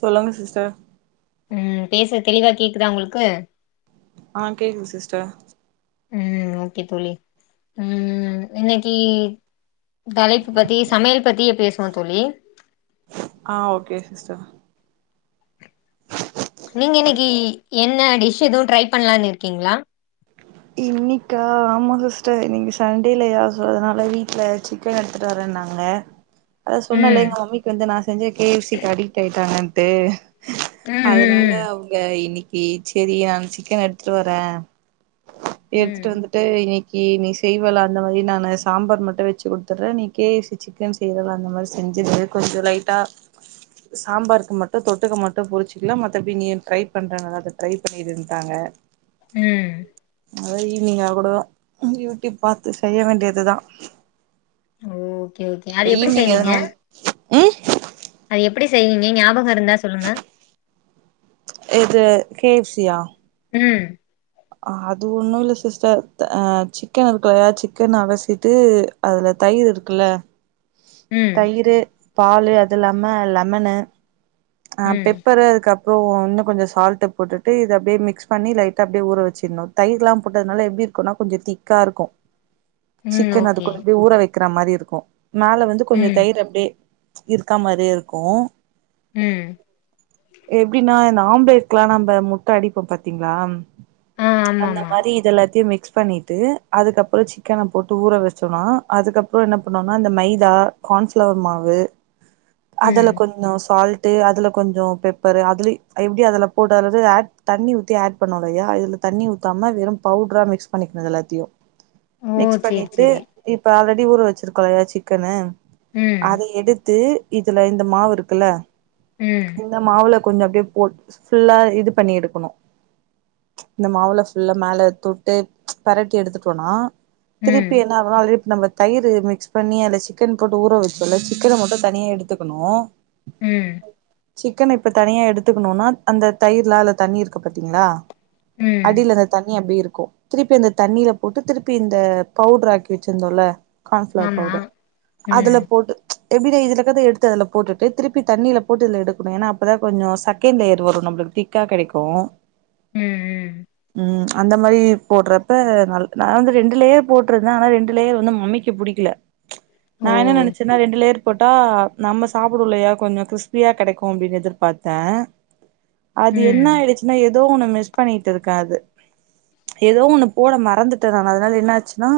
சொல்லுங்க சிஸ்டர் ம் பேசுறது தெளிவா கேக்குதா உங்களுக்கு ஆ கேக்குது சிஸ்டர் ம் ஓகே தோழி ம் இன்னைக்கி தலைப்பு பத்தி சமையல் பத்தியே பேசுவோ தோழி ஆ ஓகே சிஸ்டர் நீங்க இன்னைக்கி என்ன டிஷ் ஏதுவு ட்ரை பண்ணலான்னு இருக்கீங்ளா இன்னைக்கா ஆமா சிஸ்டர் இன்னிக் சண்டேலயா சோ அதனால வீட்ல சிக்கன் எடுத்துட்டு வரே ன்னாங்க அத சொன்னல ம் எங்க மம்மிக்கு வந்து நா செஞ்ச கே எஃப் சி க்கி அடிக்ட்டாயிட்டாங்கன்ட்டு ம் அதனால ம் அவுங்க இன்னைக்கி சேரி நா சிக்கன் எடுத்துட்டு வரே ம் ம் எடுத்துட்டு வந்துட்டு இன்னிக் கி நீ செய்வல அந்த மாதிரி நா நா சாம்பார் மட்டு வச்சு குடுத்துர்றே நீ கே எப் சி சிக்கன் செய்வல்ல அந்த மாதிரி செஞ் ஞிரு கொஞ்சோ லைட்டா சாம்பாருக்கு மட்டு தொட்டுக்க மட்டும் பொரிச்சுக்கலா மத்தபடி நீ ட்ரை பண்றங்க அதை ட்ரை பண்ணிறுன்ட்டாங்க அ அது ஈவி்னிங்கா கூட தா யூடியூப் பாத்து செய்ய வேண்டியதுதா ஓ ஓகே ஓகே இப்ப அது எப்பிடி ஈவினிங் செய்வீங்க எதுனா ம் எப்பிடி செய்வீங்க ஞாபகம் இருந்தா சொல்லுங்க எது கே எஃப் சியா ம் அது ஒண்ணுல்ல சிஸ்டர் அ சிக்கனுருக்குல சிக்கன் அலசிட்டு அதுல தயிர் இருக்குல்ல ம் தயிரு பாலு அது இல்லாம லெமன்னு ஆ ம் பெப்பரு அதுக்கப் றோ இன்னு கொஞ்ச சால்ட் போட்டு இது அடியே மிகஸ் பண்ணி லைட்டா அப்படியே ஊற வச்சிருணு தயிர்லா போட்டதுனால எப்படியு இருக்கும்னா கொஞ்ச திக்கா இருக்கு [inaudible] சிக்கன் அது ஓகே கூட அப்டியே ஊற வைக்கிற மாதிரி இருக்கு மேல வந்து கொஞ்ச ம் தயிர் அப்டியே இருக்கா மாரியே இருக்கு ம் எப்டின்னா இந்த ஆம்லேட்லா நம்ப முட்ட அடிப்போ. பாத்தீங்களா ஆ ஆமா அந்த ஆமா மாரி இது எல்லாத்தையு மிக் ஸ் பண்ணிட்டு அதுக்கப்பறோ சிக்கன போட்டு ஊற வச்சோன்னா அதுக்கப்பறோ என்ன பண்னுவோன்னா இந்த மைதா கார்ன்ஃப்லவர் மாவு ம் அதல கொஞ்ச சால் ட்டு அதுல கொஞ்ச பெப்பரு அதுல எப்டி அதுல போட்டு அதுல அட் தண்ணி ஊத்தி ஆட் பண்னுவோல்லையா இதுல தண்ணி ஊத்தாம வெறு பவுட்ரா மிக்ஸ் பண்ணிக்கணு இதுல எல்லாத்தையு ஓ மிக்ஸ் சேரி பண்ணிட்டு சேரி இப்ப ஆல்ரெடி ஊற வச்சிருக்கோல்லையா சிக்கனு ம் அத எடுத்து இதுல இந்த மாவு இருக்குல்ல ம் இந்த மாவுல கொஞ் அப்டே போட் ஃபுல்லா இது பண்ணி எடுக்கணு இந்த மாவுள ஃபுல்லா மேல தொட்டு பெரட்டி எடுத்துட்டோன்னா ம் திருப்பி என்ன அதனாலயே நம்ம தயிரு மிக்ஸ் பண்ணி அதுல சிக்கன் போட்டு ஊற வைப்போல்ல சிக்கன மட்டு தனியா எடுத்துக்கணு ம் சிக்கன் இப்ப தனியா எடுத்துக்கணுன்னா அந்த தயிர்லாம் அதுல தண்ணி இருக்கு பாத்தீங்களா ம் அடில அந்த தண்ணி அப்டே இருக் க்கு திருப்பி அந்த தண்ணில போட்டு திருப்பி இந்த பவுட்ர்ராக்கி வச்சிருந்தோல்ல கான்ஃளவர் ஆமா பவுடர் அதுல ம் போட்டு எப்டின்னா இதுலகர்த எடுத்து அதுல போட்டுட்டு திருப்பி தண்ணீல போட்டு இதுல எடுக்கணு ஏன்னா அப்பதா கொஞ்ச செகெண்ட் லேயர் வரு நம்ளுக்கு திக்கா கெடைக்கு ம் ம் ம் அந்த மாரி போடுறப்ப நா நா வந்து ரெண்டு லேயர் போட்டிருந்தே ஆனா ரெண்டு லேயர் வந்து மமிக்கு புடிக்கல ஓ நா என்ன நெனச்சேன்னா ரெண்டு லேயர் போட்டா நம்ம சாப்புடுவோ இல்லையா கொஞ்சம் கிரிஸ்ப் ப்பியா கெடைக்கு அப்டின்னு எதுர்பாத்தே அது என்ன ம் ஆயிடுச்சுன்னா எது தோ ஒண்ணு மிஸ் பண்ணிட்டுருக்கே அது ஏதோ ஒன்னு போட மறந்துட்டே நானு அதனால என்னாச்சுன்னா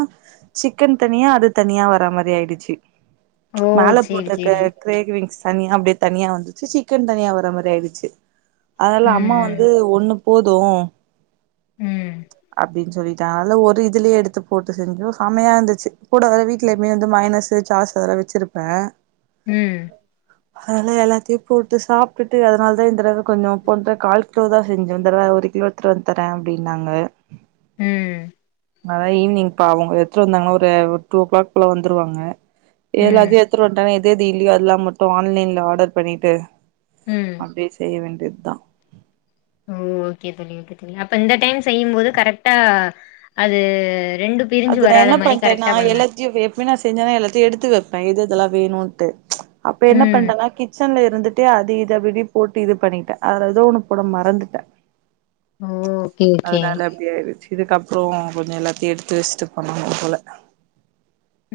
சிக்கன் தனியா அது தனியா வரா மாரி ஆயிடுச்சி ஓ மேல சேரி போட்ருக்க சேரி கிரேக் விங்ஸ் தனியா அப்டேத் தனியா வந்துச்சு சிக்கன் தனியா வர மாரி ஆயிடுச்சு அதனால அம்மா வந்து ம் ஒண்ணுப் போது ம் அப்டின்சொல்லி டால ஒரு இதுலேயே எடுத்து போட்டு செஞ்சோ செமையா இருந்துச்சு கூட வந்து வீட்ல எப்பயுமே வந்து மையோனசு சாஸ்ஸு அதல்லா வச்சிருப்பே ம் அதனால எல்லாத்தையு போட்டு சாப்ட்டுட்டு அதனால தா இந்த தடவ கொஞ்ச போன தடவ கால் கிலோ தா செஞ்சோ இந்த தடவ ஒரு கிலோ எடுத்துட்டு வந்தர அப்டின்னாங்க ம் அதா ஈவினிங் பாவ அவுங்க எடுத்துட்டு வந்தாங்கன்னா ஒரு டூ ஓ கிளாக் போல வந்துருவாங்க ம் ஏல்லாத்தையு எடுத்துட் வன்ட்டே எது எது இல்லியோ அதெல்லா மட்டு ஆன்லைன்ல ஆடர் பண்ணிட்டு ம். அப்டியே செய்ய வேண்டியத்தா ஓ ஓகே தோழி ஓகே தோழி அப்ப இந்த டைம் செய்யும் போது கரெக்டா அது ரெண்டு பிரிஞ்சு அது நா வராத என்ன மாரி பண்ட்டேன்னா கரெக்டா பண்ணுங்க எல்லத்தையு எப்பியு நா செஞ்சனா எல்லாத்தையு எடுத்து வைப் பே எது எதெல்லா வேணுன்ட்டு அப்ப என்ன ம் பண்டன்னா கிச்சன்ல இரு மறந்துட்டே அது இத அப்டி அப்டி போட்டு இது பண்ணிட்டே அதல ஏதோ ஒன்னு போட மறந்துட்டே ஓ ஓகே ஓகே அதனால அப்டியாயிருச்சு இதுக்கப்றோ கொஞ்ச எல்லாத்தையு எடுத்து வஷ்ட்டு பண்ணனு போல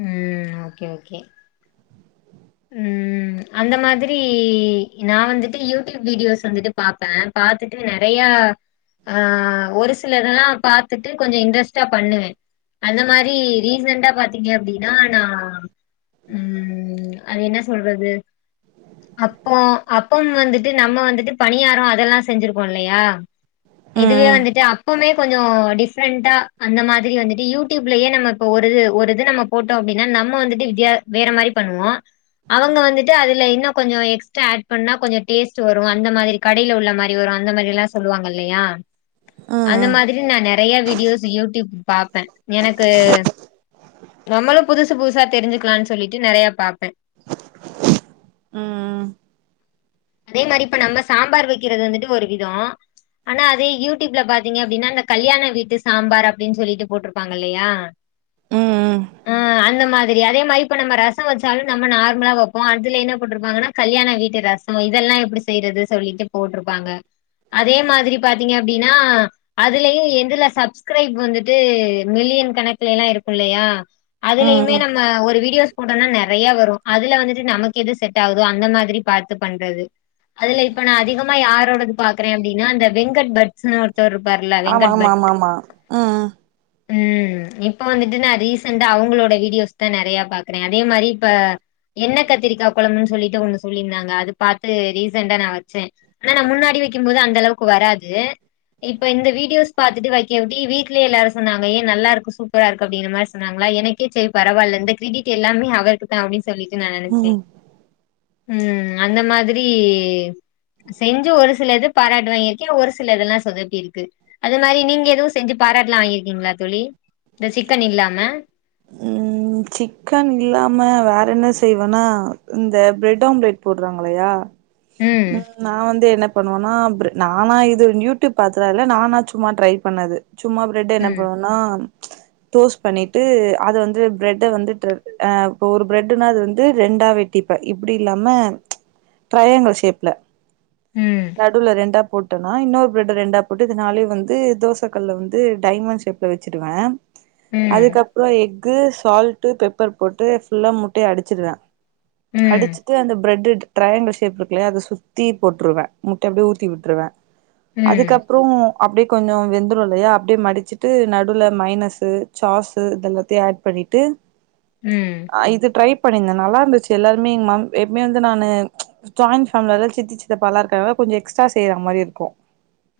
ம் ஓகே ஓகே ம் அந்த மாதிரி நா வந்துட்டு யூடியூப் வீடியோஸ் வந்துட்டு பாப்பே பாத்து ட்டு நெறையா ஆ ஒரு சிலதெல்லா பாத்துட்டு கொஞ்ச இன்ட்ரெஸ்டா பண்ணுவே அந்த மாரி ரீசண்டா பாத் த்தீங்க அப்டின்னா நா ம் அது என்ன சொல்றது அப்போ அப்பம் வந்துட்டு நம்ம வந்துட்டு பணியாரோ அதெல்லா செஞ்சிருப்போல்லயா இதுவே ம் வந்துட்டு அப்பமே கொஞ்சோ டிஃப்ரெண்ட்டா அந்த மாதிரி வந்துட்டு யூடியூப்லயே நம்ம இப்ப ஒரு ஒரு து நம்ம போட்டோ அப்டின்னா நம்மோ வந்துட்டு வித்யா வேற மாறி பண்ணுவோ அவுங்க வந்துட்டு அதுல இன்னும் கொஞ்சோ எக்ஸ்ட்ரா ஆட் பண்ணா கொஞ்ச டேஸ்ட்டு வரு அந்த மாதிரி கடைல உள்ள மாறி வரு அந்த மாறில்லா சொல்வாங்க இல்லயா அந்த ம் மாதிரி நா நெறய வீடியோஸ் யூடியூப் பாப்பே எனக்கு நம்மளு புதுசு புதுசா தெரிஞ்சுக்கலான் சொல்லிட்டு நெறய பாப்ப ம் ம் அதே மாறி இப்ப நம்ம சாம்பார் வெக்கிறது வந்துட்டு ஒரு விதோ ஆனா அதே யூடியூப்ல பாத்திங்க அப்டின்னா அந்த கல்யாண வீட்டு சாம்பார் அப்டின் சொல்லிட்டு போட்ருப்பாங்கல்லயா ம் ஆ அந்த மாற் அதே மாறி இப்ப நம்ம ரசோ வச்சாலு நம்ம நார்மலா வப்போ அதுல என்ன போட்ருப்பாங்கனா கல்யாண வீட்டு ரஸ் இதெல்லா எப்டி செய்றது சொல்லிட்டு போட்ருப்பாங்க அதே மாதிரி பாத்திங்க அப்டின்னா அதுலயு எதுல சப்ஸ்க்ரைப் வந்துட்டூ மில்லி யன் கணக்குலல்லா இருக்கு இல்லையா அதுலயுமே ம் நம்ம ஒரு வீடியோஸ் போட்டோம்னா நெறய வரு அதுல வந்துட்டு நமக்கு எது செட் ஆகுதோ அந்த மாதிரி பாத்து பண்றது அதுல இப்ப நா அதிகமா யாரோடது பாக்குறே அப்டின்னா அந்த வெங்கட் பட்ஸ்னு ஒர் த்தர் இர்ப்பார்ல ஆமா வெங்கட் ஆமா பட் ஆமா ஆமா ம் ம் இப்ப வந்துட்டு நா ரீசண்ட்டா அவங்ளோட வீடியோஸ் தா நெறய பாக்குற அதே மாறி இப்ப என்ன கத்திரிக்கா கொழம்புன் சொல்லிட்டு ஒண்ணு சொல்லிர்ந்தாங்க பாத்து ரீசன்ட்டா நா வச்சே ஆனா நா முன்னாடி வக்கிம்போது அந்த அளவுக்கு வராது இப்ப இந்த வீடியோஸ் பாத்துட்டு வைக்க உட்டி வீட்லயே எல்லாரு சொன்னாங்க ஏ நல்லாருக்கு சூப்பரா இருக்கு அப்டிங்ற மார் சொன்னாங்ளா எனக்கே சேரி பரவால்ல இந்த க்ரிடிட் எல்லாமே அவருக்குதா அப்டின் சொ சொல்லிட்டு நா நெனச்சே ம் ம் அந்த மாதிரி செஞ்சி ஒரு சிலது பாராட்டு வாங்கிருக்கே ஒரு சிலதெல்லா சொதப்பிருக்கு அது மாறி நீங்க எதுவு செஞ்சி பா ராட்லா வாங்கிருக்கிங்ளா தோழி இந்த சிக்கன் இல்லாம ம் சிக்கன் இல்லாம வேற என்ன செய்வேனா இந்த ப்ரெட் ஆம்லெட் போட்றாங்ளையா ம் நா வந்து என்னப் பண்ணுவனா அவுரு நானா இது யூடியூப் பாத்துலா இல்ல நானா சும்மா ட்ரைப் பண்ணது சும்மா பிரெட்ட என்ன ம் பண்ணுவன்னா டோஸ்ட் பண்ணிட்டு அது வந்து ப்ரெட்ட வந்துட்டு அ இப்ப ஒரு பிரெட்டுன்னா அது வந்து ரெண்டா வெட்டிப்ப இப்டி இல்லாம ட்ரயாங்கல் ஷேப்ல ம் நடுவுல ரெண்டா போட்டனா இன்னொரு ப்ரெட்ட ரெண்டாப் போட்டு இத நாலயு வந்து தோச கல்ல வந்து டைமண்ட் ஷேப்ல வெச்சிடுவே ம் அதுக்கப்றோ எக்கு சால்ட்டு பெப்பர் போட்டு ஃபுல்லா முட்டய அடிச்சிடுவே ம் அடிச்சிட்டு அந்த ப்ரெட்டு ட்ரயாங்கல் ஷேப் இருக்குல்லயா அத சுத்தி போட்ருவே முட்ட அப்டியே ஊத்தி விட்டுருவே ம் அதுக்கப்றோ அப்டே கொஞ்சோ வெந்துரோ இல்லயா அப்டியே மடிச்சிட்டு நடுவுல மைனஸ்ஸு சாஸ் உஇதெல்லாத்தியு ஆட் பண்ணிட்டு ம் அ இது ட்ரைப் பண்ணிந்த நல்லாருந்துச்சி எல்லாருமே எங் மாம் எப்மே அந்த நானு ஜாய்ன் ஃபாம்லி வேற சித்தி சித்தப்பாலாருக்க கொஞ்சோ எக்ஸ்ட்டா செய்ற மாறி இருக்கூ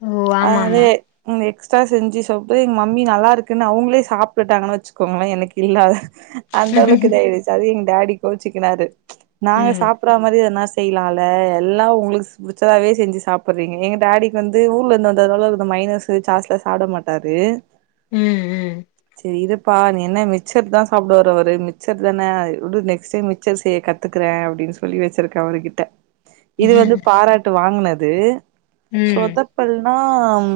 ஓ ஆமா அதனால ஆமா எக்ஸ்ட்டா செஞ்சி சாப்ட்டு எங் மம்மி நல்லாருக்குன்னு அவுங்ளே சாப் பிட்டாங்கன்னு வச்சுக்கோங்களே எனக்கு இல்லாத அந்த அளவுக்கு இதாய்டிச்சி அது எங் டாடி கோச்சிக்கினாரு நாங்க ம் சாப்பர்ற மாறி எதனா ஸ் செய்லால்ல எல்லா உங்ளுக் புடிச்சதாவே செஞ்சி சாப்புட்றிங்க எங் டாடிக் வந்து ஊர்லருந்து வந்ததால இந்த ம மைனஸ்ஸு சாஸ்லா சாப்ட மாட்டாரு ம் ம் செரி இருப்பா நீ என்ன மிக்ச்சர் தா சாப்டுவாரு மிக்ச்சர் தான உடு நெக்ஸ்ட் டைம் மிக்ச்சர் செய்ய கத்துக்றே ஆ அப்டின் சொல்லி வச்சுருக்க அவருகிட்ட இது வந்து பாராட்டு வாங்னது ம் சொதப்பல் ஆம்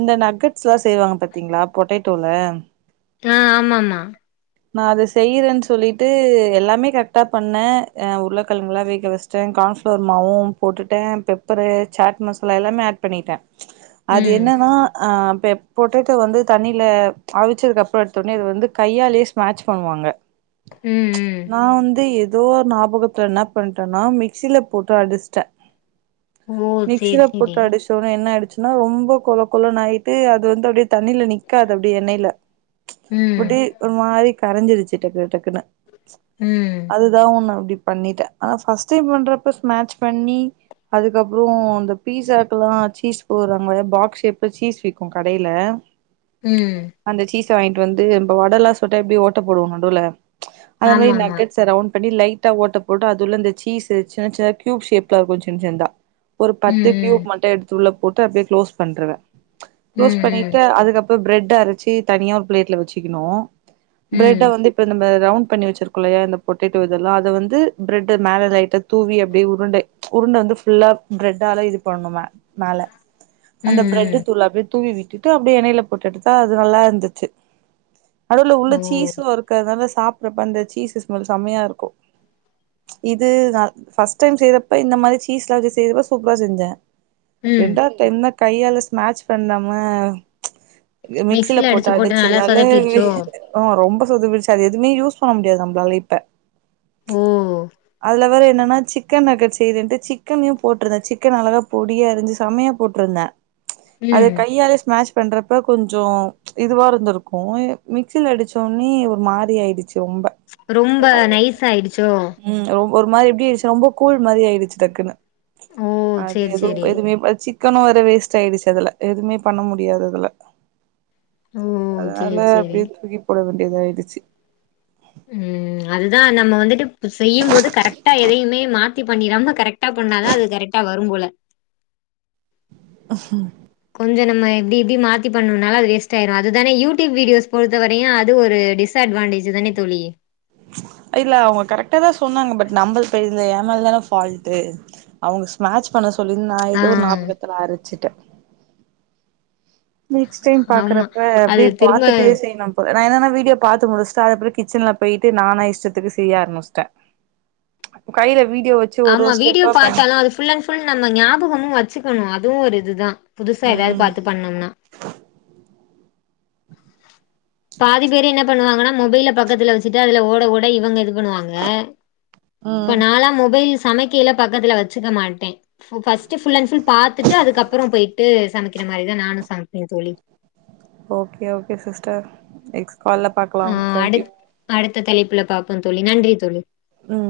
இந்த நகட்ஸ் எல்லா செய்வாங்க பாத்தீங்களா பொட்டேட்டோல ஆ ஆமாம்மா நா அத செய்யறேன்னு சொல்லிட்டு எல்லாமே கரெக்டா பண்ணே ஆ உருளகிழங்களா வேக வச்ட்டே கார்ன்ஃப்ளவர் மாவு போட்டுட்டே பெப்பரு சாட் மசாலா எல்லாமே ஆட் பண்ணிட்டே அது ம் என்னன்னா அ பெப் பொட்டேட்டோ வந்து தண்ணியில அவிச் சதுக்குப்புற எட்த்த உடனே இது வந்து கையால ஸ்மட்ச் பண்ணுவாங்க ம் ம் நா வந்து எது எதோ ஓ ஞாபகத்துல என்ன பண்ணிட்டேன்னா மிக்சியில போட்டு அடிச்சிட்டே ஓ மிக்சில சேரி சேரி போட்டு அடிச்சோன்னோ என்ன அடிச் னா ரொம்ப கொல கொலன்னு ஆயிட்டு அது வந்து அப்டியே தண்ணியில நிக்காது அப்டி எண்ணெயில ம் அப்டி ஒரு மாரி கரைஞ்சுடுச்சு டக்கு டக்குனு ம் அதுதா ஒன்னு அப்டி பண்ணிட்டே ஆனா ஃபஸ்ட் டைம் பண்றப்ப ஸ்நட்ச் பண்ணி அதுக்கப்புறோ இந்த பீஸாக்ல்லா சீஸ் போட்றாங்கால பாக்ஸ் ஷேப்ல சீஸ் விக்கு கடையில ம் சு வாங்கிட்டு வந்து நம்ம வடலா சுட்டா எப்டி ஓட்ட போடுவோ நடுவுல அத மாதிரி ஆமா ஆமா நகட்ஸ்ஸ ரவுண்ட் பண்ணி லைட்டா ஓட்ட போட்டு அது உள்ள இந்த சீஸ் சின்ன சின்ன கியூப் ஷேப்லா இருக்கு சின்ன சின்னதா ஒரு பத்து ம் கியூப் ம் மட்டு எடுத்துள்ள போட்டு அப்டியே க்ளோஸ் பண்றவே ம் க்ளோஸ் ம் பண்ணிட்டு அதுக்கப் பிரெட்ட அரைச்சு தனியா ஒரு பிளேட்ல வச்சுக்கணு பிரெட்ட ம் வந்து இப்ப நம்ம ரவுண்ட் பி வச்சிருக்கல்லையா இந்த பொட்டேட்டோ இதெல்லா அத வந்து பிரெட் மேல லைட்டா தூவி அப்டி உருண்டே உருண்டந் ந்து ஃபுல்லா பிரெட்டால இது பண்ணணும மேல அந்த பிரெட்டு ம் தூள அப்டியே தூவி விட்டுட்டு அப்டியே எண்ணையில போட்டு எடுத்தா அது நல்லா இருந் துச்சு ‌நடுவுல உள்ள ம் ஓ சீஸு இருக்கனால சாப்பறப்ப அந்த சீசஸ் ஸ்மல் செம்மையா இருக்கு இது நா ஃபர்ஸ்ட் டைம் செய்யறப்ப இந்த மாரி சீஸ் எல்லா வச்சு செய்யப்ப சூப்ரா செஞ்சே ம் ரெண்டாவது டைம் தா கையால ஸ்நாட்ச் பண்ணாம மிக்சில அடிச்சு போட்டு அடிச்ச நல்லா நால சொதப்பிருச்சோ [unintelligible] ரொம்ப‌ சொதப்பிடுச்சு அது எதுமே யூஸ் பண்ண முடியாது நம்மளால இப்ப ஓ அதுல வேற என்னன்னா சிக்கன் நகட்ஸ் செய்றேன்ட்டு சிக்கனையு போட்ருந்தே சிக்கன் அழகா பொடியா அரிஞ்சு செமையா போட்ருந்தே அது ம் கையாலே ஸ்மாஷ் பண்றப்ப கொஞ்ச இதுவா இருந்திருக்கு மிக்சியில அடிச்சோனே ஒரு மாரி ஆயிடுச்சு ரொம்ப ரொம்ப நைஸ்ஸா ஆயிடுச்சோ ம் ஒரு மாரி எப்டி ஆடுச்சு ரொம்ப கூழ் மாரி ஆயிடுச்சு டக்குன்னு ஓ அது சேரி எதுவ் சேரி எதுமே சிக் சிக்கனு வேற வேஸ்ட் ஆயிடுச்சு அதுல எதுவ்மே பண்ண முடியாது அதுல ஓ அதனால சேரி சேரி அப்டியே தூக்கி போட வேண்டியதாயிடுச்சு ம் அதுதா நம்ம வந்துட்டு செய்யும் போது கரெக்டா எதையுமே மாத் தி பண்ணிராம கரெக்டா பண்ணாதா அது கரெக்டா வரு போல ஆஹா கொஞ்ச நம்ம எப்டி எப்டி மாத்தி பண்ணுனால அது வேஸ்ட் ஆயிரு அதுதானே யூடியூப் வீடியோஸ் பொறுத்தவரையு அது ஒரு டிஸ்அட்வான்டேஜ் தானே தோழி இல்ல அவங்க கரெக்டா தா சொ சொன்னாங்க பட் நம்மல் இந்த ஏ மேல தான ஃபால்ட்டு அவங்க ஸ்மாட்ச் பண்ண சொல்லி நா ஆ எதோ ஒரு ஞாபகத்துல அரச்சுட்ட நெக்ஸ்ட் டைம் ஆமா பாக்குறப்ப அது அப்டியே திரும்ப பாத்துட்டே செய்யணுப்ப நா என்னனா வீடியோ பாத்து முடிச்ட்டு அதுகப்றோ கிச்சன்ல போய்ட்டு நானா இஷ்டத்துக்கு செய்ய ஆரம்மிஸ்ட்ட கைல வீட் ஆமா வீடியோ பாத்தாலு அது ஃபுல் அண்ட் ஃபுல் நம்ம ஞாபகமு வச்சுக்கனு அதுவு ஒரு இதுதா புதுசா ஏதாவது ம் பாத்து பண்ணம்னா பாதி பேர் என்ன பண்ணுவாங்கனா மொபைல பக்கத்துல வச்சிட்டு அதுல ஓட ஓட இவுங்க எதுக்கு பண்ணுவாங்க இப்ப ம் நாலா மொபைல்ஸ் சமைக்கயில பக்கத்துல வச்சுக்க மாட்டே ஃபோ ஃபஸ்ட் ஃபுல் அண்ட் ஃபுல் பாத்துட்டு அதுக்கப்புறோ போயிட்டு சமைக்கிற இந் மாரிதா நானு சாப்டே தோழி ஓகே ஓகே சிஸ்டர் நெக்ஸ் கால்ல பாக்கலா தேங்க் யூ த்த தலைப்புல பாப்போ தோழி நன்றி தோழி ம்